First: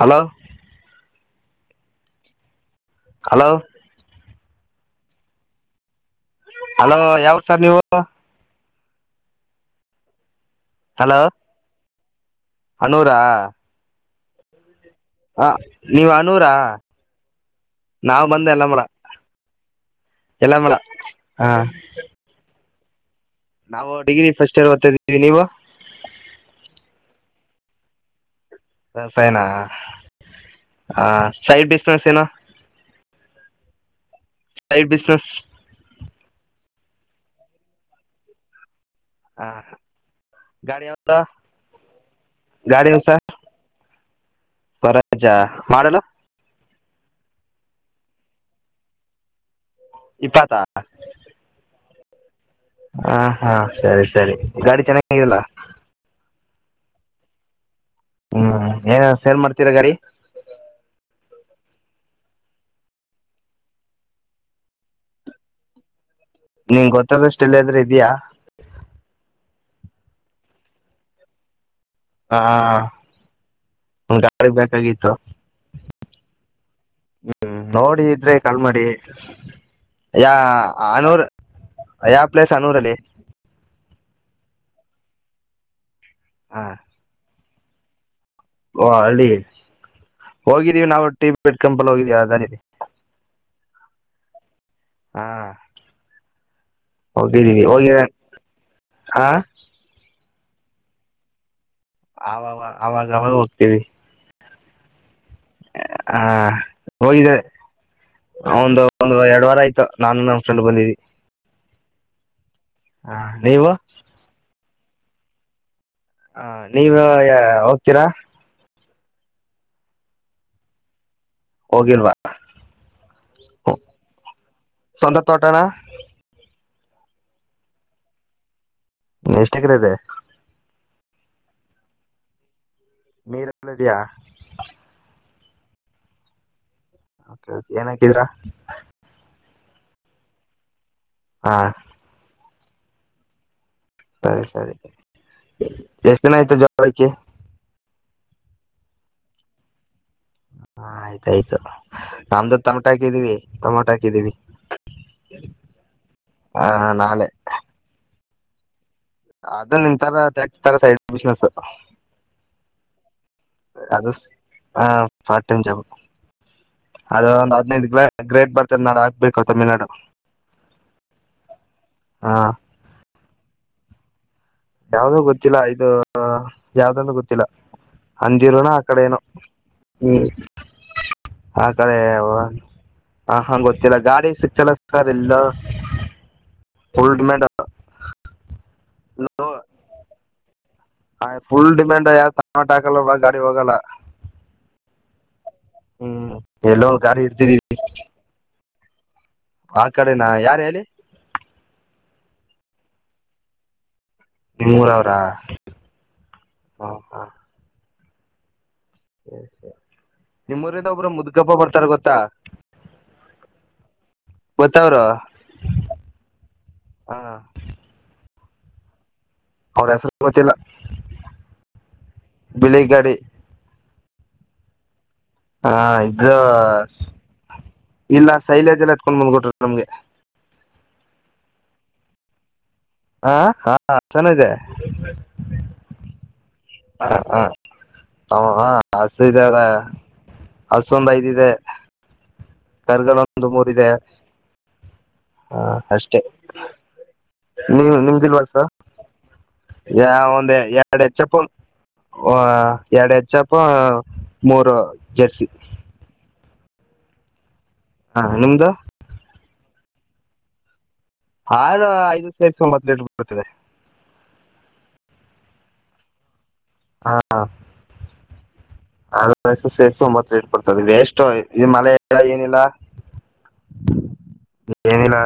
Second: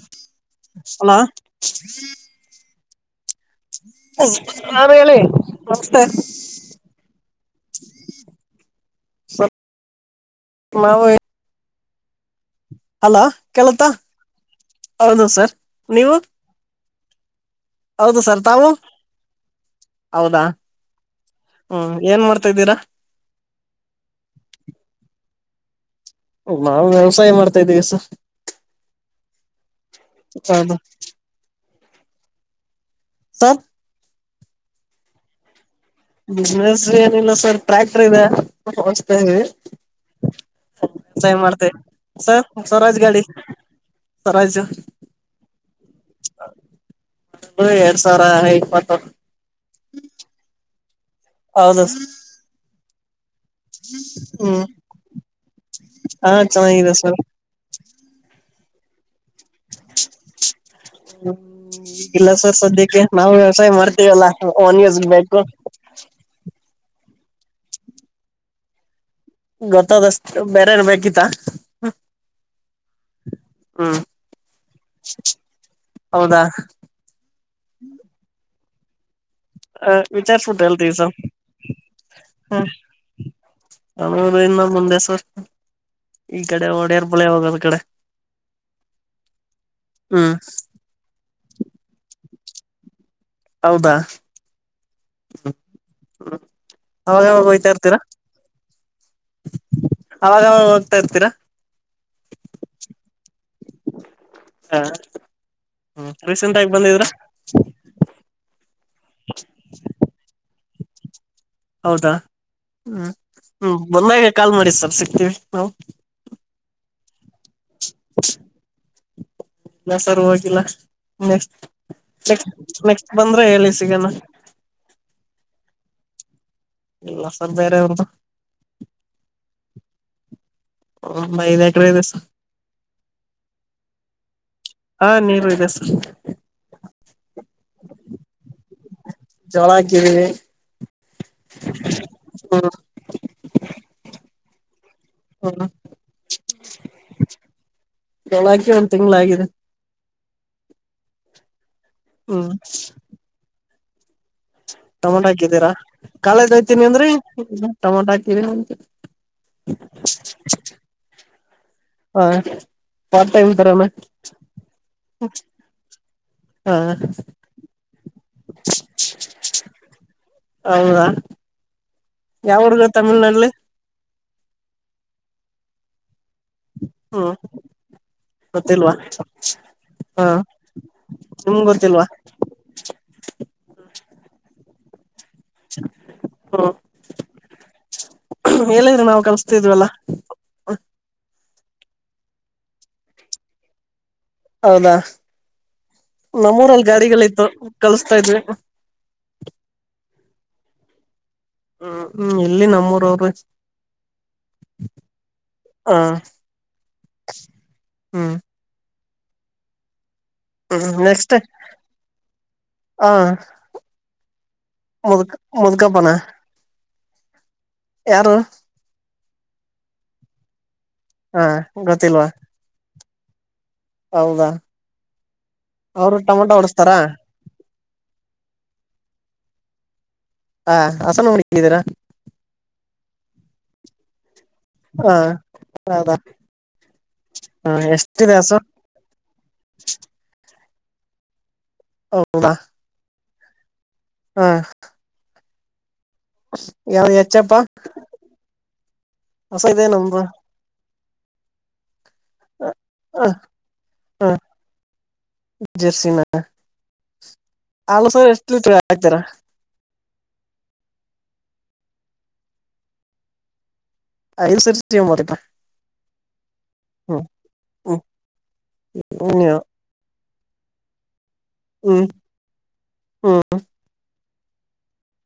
Hello hello ಇ hello ಹ್ ಹ ಹಲೋ ಹೇಳಿ ಹಲ್ಲೋ ಯಾರು ಸರ್ ನೀವು ಸರ್ ನಾವು ಹಲೋ ಹಲೋ ಕೇಳುತ್ತಾ ಹೌದು ಆ ಸರ್ ನೀವ್ ನೀವು ಆನೂರಾ ಹೌದು ಸರ್ ತಾವು ಹೌದಾ ಯಲ್ಲಮಲ ಹಾಂ ಹು ಏನ್ ಮಾಡ್ತಾ ಇದಿರಾ ನಾವು ಡಿಗ್ರಿ ಫಸ್ಟ್ ಇಯರ್ ಓದತಾ ಇದೀವಿ ನೀವು ನಾವು ವ್ಯವಸಾಯ ಮಾಡ್ತಾ ಇದೀವಿ ಸರ್ ವ್ಯವಸಾಯನಾ ಹೌದು ಹ ಸ ಸೆನ್ sir side business. Business sir tractor ಇದೆ ಹೊಸದಾಗಿ ಹಾಂ ಗಾಡಿ ಯಾವ್ದು ಜೈ ಮಾಡ್ತಿವಿ ಸರ್ ಏನು ಸರೋಜ್ ಸರ್ ಗಾಡಿ ಸರೋಜ್ ಸ್ವರಾಜ ಮಾಡಲು [unintelligible] ಎರಡು ಸಾವಿರ ಇಪತ್ತು ಇಪತ್ತ ಹೌದು ಹ ಹ್ ಸರಿ ಸರಿ ಗಾಡಿ ಚನ್ನಾಗಿಲ್ಲ ಚನ್ನಾಗಿದೆ ಸರ್ ಹ್ಮ್ಮ್ ಏನ್ ಸೇಲ್ ಮಾಡ್ತೀರಾ ಗಾಡಿ ಹ ಇಲ್ಲಾ ಸರ್ ಸದ್ಯಕೆ ನಾವು ವ್ಯವಸಾಯ ಮಾಡ್ತೀವಿ ಅಲ್ಲಾ ನಮ್ಮ ಉಜ್ ಗೆ ಬೇಕು. ನಿಂಗ್ ಗೊತ್ತ ಇರೋ ಸ್ಟಿಲ್ ಆದ್ರೂ ಇದಿಯ ಗೊತ್ತಾ ದೋಸ್ತ್ ಬೇರೆಯವರಗೆ ಬೇಕಿತ್ತಾ ಹಾ ಹ್ಮ್ ಒಂದ್ ಯುಕ್ರೇ ಬೇಕಾಗಿತ್ತು ಹೌದಾ ನೋಡಿ ಇದ್ರೆ ಕಾಲ್ ಮಾಡ್. ಹೇ ಹಾ ವಿಚಾರ್ಸ್ಬಿಟ್ಟು ಹೇಳ್ತೀವಿ ಸರ್ ಆನೂರ್ ಆ ಯಾವ ಪ್ಲೇಸ್ ಹ್ಮ್ ಆನೂರಲ್ಲಿ. ನಮ್ಮೂರಿಂದ ಮುಂದೆ ಸರ್ ಈ ಕಡೆ ಹಾಂ ಒಡೆರ್ ಬುಲೆವರ್. ತಡೆ. ಓ ಅಲ್ಲಿ ಹ್ಮ್ ಹೋಗಿದ್ದೀವಿ ನಾವ್ ಟಿ ಬೇಡ್ಕಮ್ ಬರೋಕ್ಕೆ ಇದ್ ವಡಲೇ. ಹೌದಾ ಹಾಂ ಅವಾಗವಾಗಾ ಹೋಗಿದೀವಿ ಹೋಗ್ತಾ ಹೋಗಿ ಇರ್ತೀರಾ. ಹಾಂ ಅವಾಗವಾಗ ಹೋಗ್ತಾ ಇರ್ತೀರಾ. ಅವಾ ಅವಾಗವಾಗ ಹೋಗ್ತಿವಿ ಹಾ ಹಾ ಹೋಗಿದೆ ಅವಂದು. ಒಂದ್ ಎರಡು ವಾರ ಆಯ್ತು ನಾನು ನನ್ ಫ್ರೆಂಡ್ ಬಂದಿದದಿವಿ. ಹೌದಾ ಹಾ ಹಾಂ ನೀವು ಹ್ಮ್ಮ್ ಬಂದಾಗೇ ಕಾಲ್ ಮಾಡಿ ಸಾರ್. ಸಿಕ್ತೀವಿ ನಾವು. ಹಾ ನೀವು ಯ ಔ. ತೀರಾ. ಇಲ್ಲ ಸರ್ ಹೋಗಿಲ್ಲ. ನೆಕ್ಸ್ಟ್ ಹೋಗಿಲ್ವಾ ನೆಕ್ಸ್ಟ್ ನೆಕ್ಸ್ಟ್ ಬಂದ್ರೆ ಹೇಳಿ ಸಿಗಣ. ಸ್ವಂತ ತೋಟನಾ ಇಲ್ಲ ಸಾರ್ ಬೇರೆಯಬರದ್. ಎಷ್ಟು ಎಕ್ರೆ ಇದೆ ಒಂದ್ ಐದು ಎಕ್ರೆ ಇದೆ ಸರ್. ನೀರ ಎಲ್ಲ ಇದೇಯಾ. ಆ ನೀರು ಇದೆ ಸರ್. ಓಕೆ ಓಕೆ ಏನ್ ಹಾಕಿದಿರಾ. ಜೋಳ ಹಾಕಿದಿವಿ. ಹಾ ಹ್ಮ್ಮ್. ಸರಿ ಸರಿ ಎಷ್ಟು ದಿನ ಆಯ್ತು ಜೋಳ ಹಾಕಿ. ಜೋಳ ಹಾಕಿ ಒಂದ್ ತಿಂಗಳಾಗಿದೆ. ಆ ಆಯ್ತಾಯ್ತು ಹ್ಮ್ ನಮ್ದು ತಮಟ ಹಾಕಿದೀವಿ. ಟಮಟ ಹಾಕಿದಿವಿ. ಟಮೋಟ ಹಾಕಿದ್ರಾ ಕಳೆ ಹಾಂ ತೆಗಿತೀನಿ ಅಂದ್ರೆ ನಾಳೆ ಟೊಮೊಟೊ ಹಾಕ್. ಹ ಪಾರ್ಟ್ ಟೈಮ್ ತರಾನ ಹ ಹ ಸ ಹ ಸ ಹ್ಮ್ ಗೊತ್ತಿಲ್ವಾ ಹಾ ನಿಮ್ಗ್ ಗೊತ್ತಿಲ್ವಾ ಹ ಹ ಸ ಹ ಎಲ್ಲೋ ಒಂದ್ ಗಾಡಿ ಇರ್ತಿದೀವಿ ಹ ಹ ಹ ಹ ಹ ನೆಕ್ಸ್ಟ್ ಹ ಹ ಹ ಹ ಸ ಹ ಹ ಬಿಳಿ ಗಾಡಿ ಹ ಹ ಹ ಹ ಹ ಹ ಹೌದಾ ಹ ಎಷ್ಟಿದೆ ಹಸು ಭ ಹ ಹ ಹ ಹ ಹ ಹ ಯಾವ ಹೆಚ್ಚಪ್ಪಾ ಹೊಸ ಇದೆ ನಮ್ದು ಹ ಹ ಹ ಜರ್ಸಿನ [inaudible] ನಿಮ್ದು [unintelligible] ಐವತ್ತೈದು ತೊಂಬತ್ತೇಳು ಬರ್ತಿದೆ [unintelligible] ಹ್ಮ್ ಹ್ಮ್ ನೀವು ಅದು ಸೇರಿಸು ವೇಸ್ಟು ಈ ಮಳೆ ಹ್ಮ್ ಇಲ್ಲ ಏನಿಲ್ಲ ಹ್ಮ್ ಏನಿಲ್ಲ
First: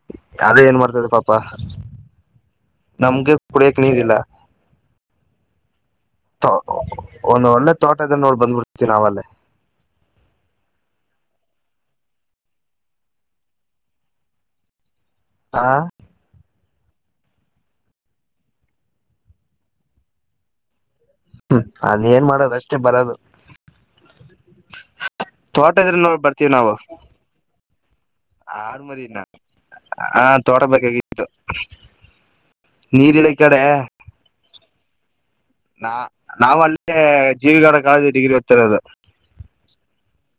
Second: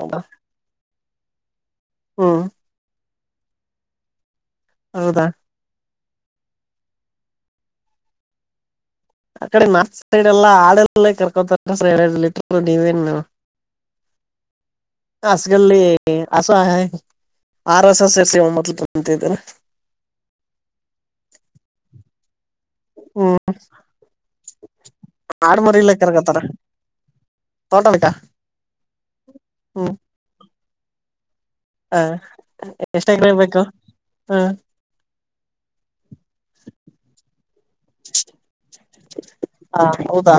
ಹೌದಾ ಅದೇ ಏನ್ ಮಾಡ್ತಿದ್ದೀಯಾ ಪಾಪ ಹ್ಮ್ ನಮಗೆ ಕುಡಿಯೋಕೆ ನೀರಿಲ್ಲ ಹೌದಾ ಒಂದು ಒಳ್ಳೆ ತೋಟದಲ್ಲಿ ಹೋಗ್ ಬಂದ್ಬಿಡ್ತೀನಿ ಆ ಕಡೆ ನೋಡ್ಸರೆಲ್ಲ ಆಡಲ್ನೆ ಕರ್ಕೊಂತಾರ [unintelligible] ನೀವೇನು ಆ ಅಸ್ಗಲ್ಲಿ ಆರ್‌ಎಸ್‌ ಸೇರಿ ಒಂಬತ್ತು ತಿಂತೀವಿ ಅದೇನ್ ಮಾಡೋದು ಅಷ್ಟ ಅಷ್ಟೇ ಬರೋದು ಹ್ಮ್ ಆಡ್ ಮರಿಲ್ಲ ತೋಟದಲ್ಲಿ ನೋಡು ಕರ್ಕತಾರ ಬರುತ್ತೇವೆ ನಾವು ತೋಟ ಬೇಕಾ ಆರುವರಿನ ಹ್ಮ್ ತೋಟ ಬಗ್ಗೆ ಇತ್ತು ಎಷ್ಟ ಎಕರೆ ಕಡೆ ಬೇಕು ನಾ ನಾವಲ್ಲೆ [unintelligible] ಕಾಲೇಜಿನಲ್ಲಿ ಓದ್ತಿದ್ವಿ ಆ ಹೌದಾ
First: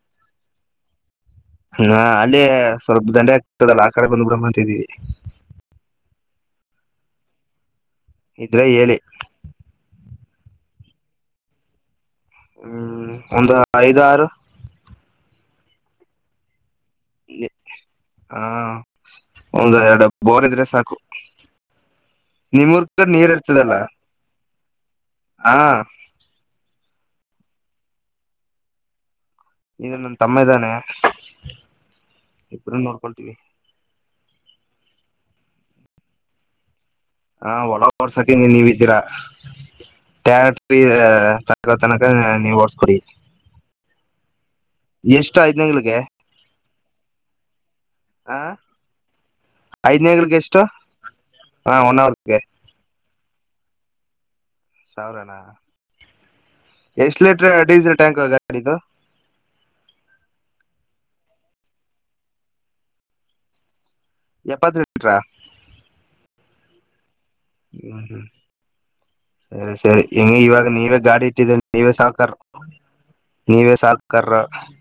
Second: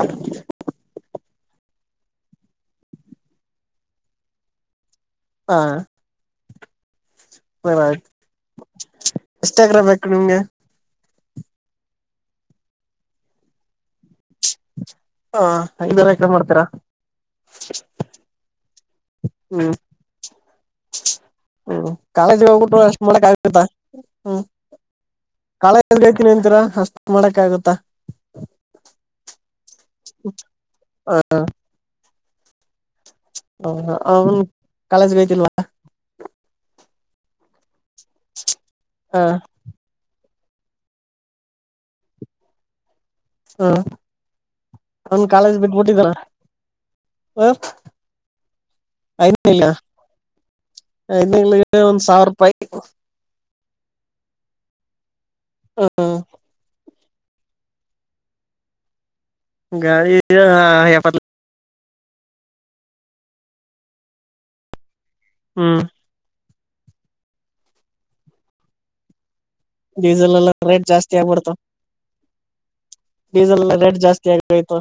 ಹಾ ಅಲ್ಲೇ ಸ್ವಲ್ಪ ದಡಿ ಆಗ್ತಿದೆಯಲ್ಲ ಆ ಕಡೆ ಬಂದ್ಬಿಡವಿ ಅಂತಿದಿವಿ ಹ [unintelligible] ಇದ್ರೆ ಹೇಳಿ ಎಷ್ಟು ಎಕ್ರೆರೇ ಬೇಕು ನಿಮಗೆ ಹ್ಮ್ ಒಂದು ಐದಾರು ಹಾರು ಹ ಐದಾರ್ ಆರು ಎಕರೆ ಮಾಡ್ತೀರಾ ಹ ಹೌದು ಎರಡು ಬೋರ್ ಇದ್ರೆ ಕಾಲೇಜಿಗ್ ಹೋಗ್ಬೇಕು ನಿಮ್ಮೂರ್ ಅಷ್ಟ್ ಕಡೆ ಮಾಡಕ್ಕ ನೀರ್ ಆಗ್ತಾಯ್ತ ಇರ್ತದಲ್ಲ ಹ್ಮ್ ಹಾ ಕಾಲೇಜಿಗ್ ಹೋಗ್ತೀನಂತೀರೋ ಅಷ್ಟ್ ಮಾಡಕ್ಕಾಗುತ್ತಾ ಈಗ ನನ್ ತಮ್ಮ ಇದ್ದಾನೆ ಇಬ್ರೂನೂ [unintelligible] [unintelligible] [unintelligible] ಹ [unintelligible] [unintelligible] ಎಷ್ಟು ಕಾಲೇಜ್ ಐದನೇಗಳಿಗೆ ಬಿಟ್ಟಿದ್ದೀಯ ಐದನೇಗಳಿಗೆ ಎಷ್ಟು ಹಾ ಏನಿಲ್ಲಾಂದರೂ ಒನ್ ಒಂದು ಸಾವಿರ ಅವರ್ಗೆ ರೂಪಾಯಿ. ಸಾವಿರನ ಎಷ್ಟು ಲೀಟರ್ ಡೀಸೆಲ್ ಟ್ಯಾಂಕ್ ಗಾಡಿದುು ಗಾಳ ಹಾಪ್ಪತ್ಲ ಎಪ್ಪತ್ತು ಲೀಟರ್ ಹ್ಮ್ ಹ್ಮ ಹ್ಮ ಸರಿ ಸರಿ ಹೆಂಗ ಡೀಸೆಲ್ ಎಲ್ಲ ಇವಾಗ ರೇಟ್ ನೀವೇ ಜಾಸ್ತಿ ಗಾಡಿ ಆಗ್ಬಿಡ್ತು ಇಟ್ಟಿದ ನೀವೇ ಸಾಕಾರ ಡೀಸೆಲ್ ಎಲ್ಲ ನೀವೇ ರೇಟ್ ಜಾಸ್ತಿ ಸಾಕಾರ ಆಗೋಯ್ತು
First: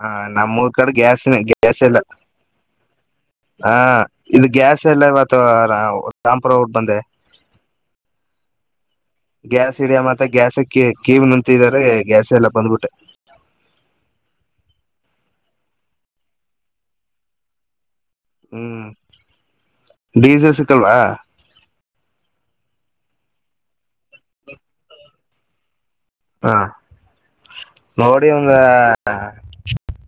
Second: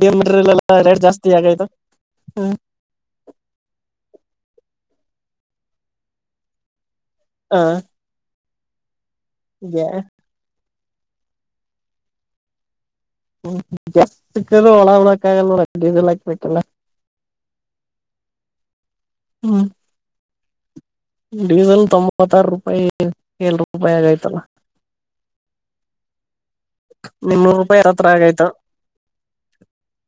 ಹ ಮೆಟೀರಿಯಲ್ ನಮ್ಮೂರ್ ಎಲ್ಲ ಕಡೆ ರೇಟ್ ಗ್ಯಾಸ್ ಜಾಸ್ತಿ ಆಗೋಯ್ತು ಗ್ಯಾಸ್ ಎಲ್ಲ ಹ್ಮ್ ಹಾ ಇದು ಗ್ಯಾಸ್ ಎಲ್ಲ ಇವತ್ತುಂಪರ ಉಟ್ ಬಂದೆ ಹಾ ಗ್ಯಾಸ್ ಇದಿಯಾ ಮತ್ತೆ ಗ್ಯಾಸ್ ಕೇವ ನಂತ ಇದ್ದಾರೆ ಗ್ಯಾಸ್ ಎಲ್ಲ ಬಂದ್ಬಿಟ್ಟೆ ಲ್ಲಲ್ಲ ಹಾಕ್ಬೇಕಲ್ಲ ಹ್ಮ್ ಹ್ಮ್ ಬಿಸಸ್ ಡೀಸೆಲ್ ತೊಂಬತ್ತಾರ ಕೆಲ್ ರೂಪಾಯಿ ಆಗೈ್ತಲ್ಲ ಹಾ ನೋಡಿ ಒಂದ್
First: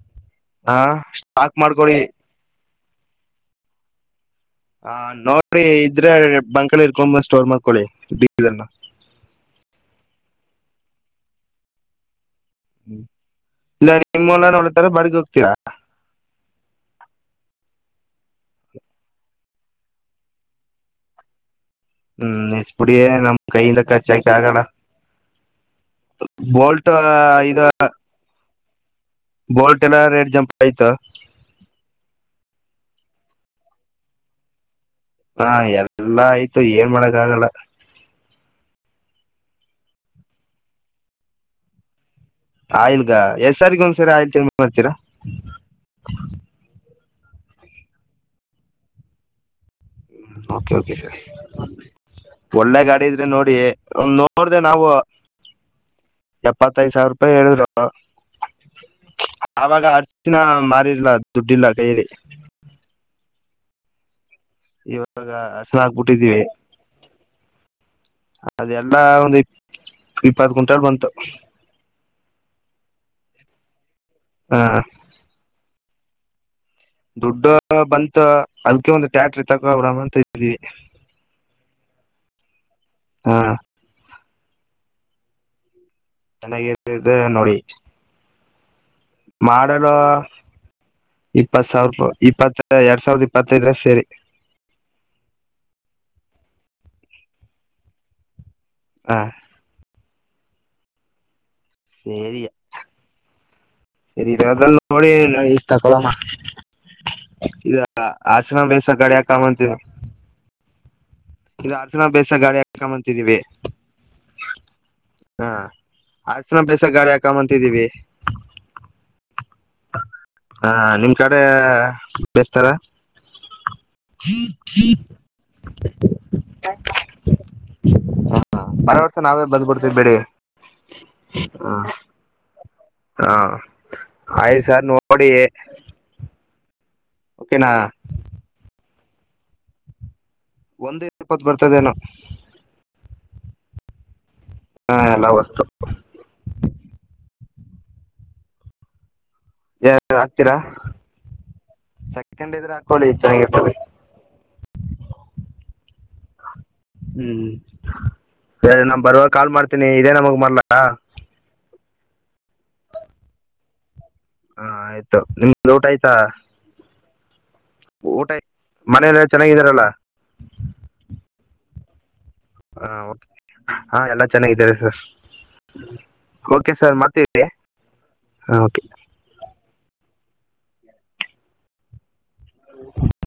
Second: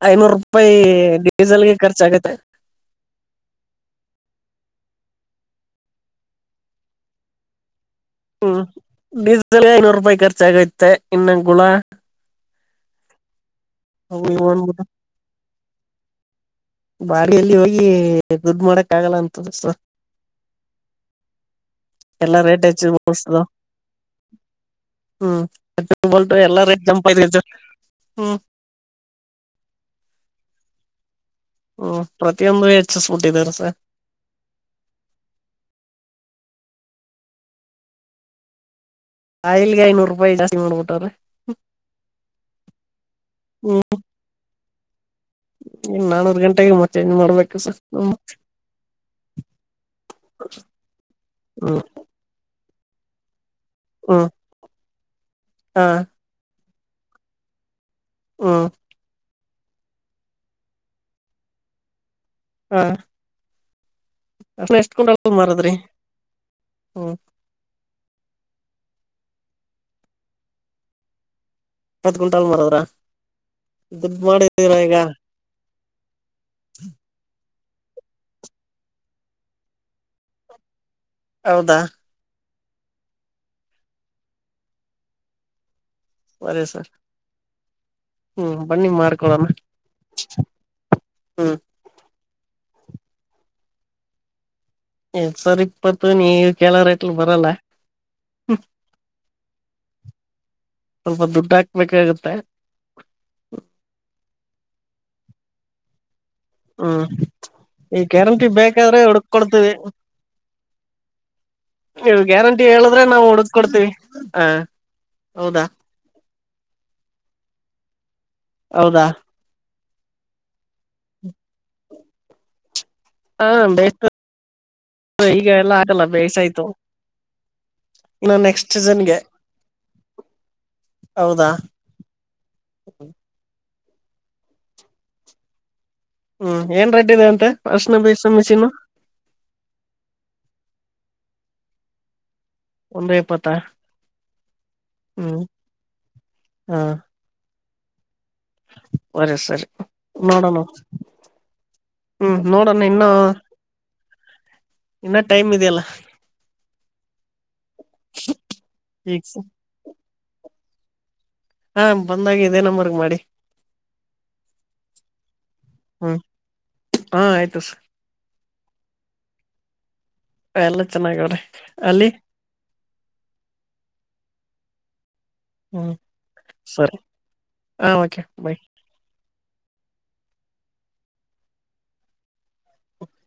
ಆಯ್ನೂರು ರೂಪಾಯಿ ಹಾ ಸ್ಟಾಕ್ ಡೀಸೆಲ್ಗೆ ಮಾಡ್ಕೊಳ್ಳಿ ಖರ್ಚಾಗುತ್ತೆ. ಹ ನೋಡಿ ಇದ್ರೆ ಬಂಕಳ ಇರ್ಕೊಂಬ ಸ್ಟೋರ್ ಮಾಡಕೊಳ್ಳಿ ಹ್ಮ್ ಡೀಸೆಲ್ ಐನೂರು ರೂಪಾಯಿ ಖರ್ಚ ಹೆಚ್ಚಾಗೈತೆ ಇನ್ನೊ ಗುಳ ಹ್ಮ್ ಇಲ್ಲ ಅವು ನಿಮ್ಮ್ಲ್ಲ ಇವು ನೋಡಿತರ ಬಡಿಗೆ ಹೋಗ್ತೀರಾ ಬಾಡಿಯಲ್ಲಿ ಹೋಗಿ ದುಡ್ಡು ಮಾಡಕ್ ಆಗಲ್ಲ ಅಂತಸ ಹ್ಮ್ ಎಷ್ಟ ಪುಡಿ ನಮ್ ಕೈಯಿಂದ ಖರ್ಚಾಕ ಆಗೋಣ ಹ್ಮ್ ಟ್ಯೂಬಲ್ ಟು ಎಲ್ಲಾ ರೇಟ್ ಬೋಲ್ಟ್ ಜಂಪ್ ಆಯ್ತು ಐದು ಹ್ಮ್ ಹೋಟೆಲ್ ರೇಟ್ ಜಂಪ್ ಆಯತಾ ಹ್ಮ್ ಪ್ರತಿಯೊಂದು ಹೆಚ್ಚಿಸಬಿಟ್ಟಿದಾರಸ ಹಾ ಎಲ್ಲಾ ಆಯ್ತು ಏನ್ ಮಾಡಕ್ಕ ಆಗಲ್ಲ ಆಯಿಲ್ಗೆ ಐನೂರು ರೂಪಾಯಿ ಜಾಸ್ತಿ ಮಾಡೋಬಿಟ್ಟ್ರ ಆಯಿಲ್ಗ ಎಸ್ ಸಾರಿಗೆ ಒಂದ್ರಿ ಆಯ ಮಾಡ್ತೀರಾ ಇ ನಾನೂರು ಗಂಟೆಗೆ ಮತ್ತೆೇಂಜ್ ಮಾಡ್ಬೇಕು ಸ ನಮ್ಮ ಓಕೆ ಓಕೆ ಸರ್. ಒಳ್ಳೆ ಗಾಡಿ ಇದ್ರೆ ನೋಡಿ. ಒ ಹ್ಮ್ ನೋಡ್ದ ನಾವು ಹಾ ಎ ಪತ್ತೈದು ಸಾವಿರ ರೂಪಾಯಿ ಏಳುದ್ರು. ಹೂಂ. ಆವಾಗ ಅರ್ಚಿನ ಮಾರಿಲ್ಲ ದುಡ್ಡಿಲ್ಲ ಕೈಯಲ್ಲಿ. ಹಾ ಅ ಎಷ್ಟಕೊಂಡ ಇವಾಗ [unintelligible] ಮಾರದ್ರಿ ಅರ್ಶಿನ ಹಾಕ್ಬಿಟ್ಟಿದೀವಿ ಹೂಂ ಅದೆಲ್ಲಾ ಒಂದು ಇಪ್ಪತು ಗುಂಟೆ ಬಂತು. ಹತ್ ಕುಂಟಾಲ್ ಮಾರುದ್ರೆ ದುಡ್ ಹಾ ಮಾಡಿದ್ದೀರಾ ಈಗ. ದುಡ್ಡು ಬಂತು, ಅದ್ಕೆ ಒಂದು ಟ್ರಾಕ್ಟರ್ ತಗೊಳೋಣ ಅಂತ ಇದ್ವಿ. ಹೌದಾ ಹಾ ಚೆನ್ನಾಗೆ ಇರ್ತದೆ ನೋಡಿ. ಹೂಂ ಮಾಡಲೋ ಹ್ಮ್ ಇಪ್ಪತ್ತು ಸಾವ್ರ ರುಪಾಯಿ. ಇಪ್ಪತ್ತ ಎರಡು ಸಾವಿರದ ಇಪ್ಪತ್ತೈದು ಇದ್ರೆ ಸರಿ. ಎರಡು ಸಾವಿರದ ಇಪ್ಪತ್ತು ನೀವು ಕೇಳೋ ರೇಟ್ ಅಲ್ಲಿ ಬರಲ್ಲ. ಹಾ ಸ್ವಲ್ಪ ದುಡ್ಡಾಕಿ. ಬೇಕಾಗುತ್ತೆ. ಸೇರಿ ಇದನ್ ನೋಡಿ ಇಲ್ ತಗಳೊಮಾ. ಹೂಂ ಈಗ್ ಗ್ಯಾರಂಟಿ ಅರ್ಶನ ಬೇಸ ಬೇಕಾದ್ರೆ ಗಾಡಿ ಹಿಡುದ್ ಕೊಡ್ತಿವಿ. ಹಾಕೊಂಬಂತೀವಿ ಇದು ಅರ್ಶನ ನೀವ್ ಬೇಸ ಗಾಡಿ ಗ್ಯಾರಂಟಿ ಹೇಳುದ್ರೆ ನಾವ್ ಹಾಕೊಂಬಂತಿದೀವಿ ಹೊಡುಸ್ಕೊಡ್ತೀವಿ. ಆ ಆ [unintelligible] ಗಾಡಿ ಹಾಕೊಂಡ್ ಬಂದಿದಿವಿ. ಹೌದಾ ಆ ನಿಮ್ ಕಡೆ ಬೆಸ್ಟ್ ಅಲ. ಹಾ ಬೇಯ್ತ [inaudible] ಈಗ ಎಲ್ಲ ಆಗಲ್ಲ ಬೇಯ್ಸಾಯ್ತು ಇನ್ನು ನೆಕ್ಸ್ಟ್ ಬರೋ ಸೀಸನ್ಗೆ ಅಷ್ಟ್ರಲ್ ನಾವೇ ಬಂದ್ಬಿಡ್ತಿವಿ ಬಿಡಿ ಹೌದಾ ಅ ಅ ಅ. ಅಯ್ ಸರ್ ನೋಡಿ. ಹೂಂ ಏನ್ ಬೈತಿನಂತೆ ಓಕೆನಾ ವಾಷ್ನ ಬೇಸಿನ ಮೆಷಿನು. ಒಂದು ಇಪ್ಪತ್ತು ಬರ್ತದೇನೋ. ಒಂದು ಎಪ್ಪತ್ತ? ಹಾ ಎಲ್ಲ ವಸ್ತು. [inaudible] [unintelligible] ಏ, ಹೂ ಹಾಕ್ತೀರಾ ಸೆಕೆಂಡ್ ಇದ್ರೆ ನೋಡನ ಹಾಕೊಳ್ಳಿ ಇನ್ನೂ ಚೆನ್ನಾಗಿರ್ತದೆ ಇನ್ನ ಟೈಮ್ ಇದಿಯಲ್ಲ ಹೂ ಸರಿ. ನಾನ್ ಬರುವಾಗ ಈಗ ಕಾಲ್ ಮಾಡ್ತೀನಿ ಇದೆ ನಂಬರ್ [unintelligible] ಅಹ್ ಬಂದಾಗ್ ಇದೆ ನಂಬರ್ಗೆ ಮಾಡಿ ಹಾ ಆಯ್ತು, ನಿಮ್ದು ಊಟ ಆಯ್ತಾ? ಹ ಆಯ್ತು ಸಾರ್ ಊಟ ಮನೇಲ್ ಎಲ್ಲ ಚನ್ನಾಗಿದರಲ? ಎಲ್ಲಾ ಚೆನ್ನಾಗವ್ರೆ ಅಲ್ಲಿ ಹ ಓಕೆ, ಆ ಎಲ್ಲ ಚೆನ್ನಾಗಿದ್ದಾರೆ ಸರ್ ಹೂ ಓಕೆ ಸರ್ ಸರಿ, ಮಾಡ್ತೀವಿ ಹ ಓಕೆ ಹಾ ಬಾಯ್ ಓಕೆ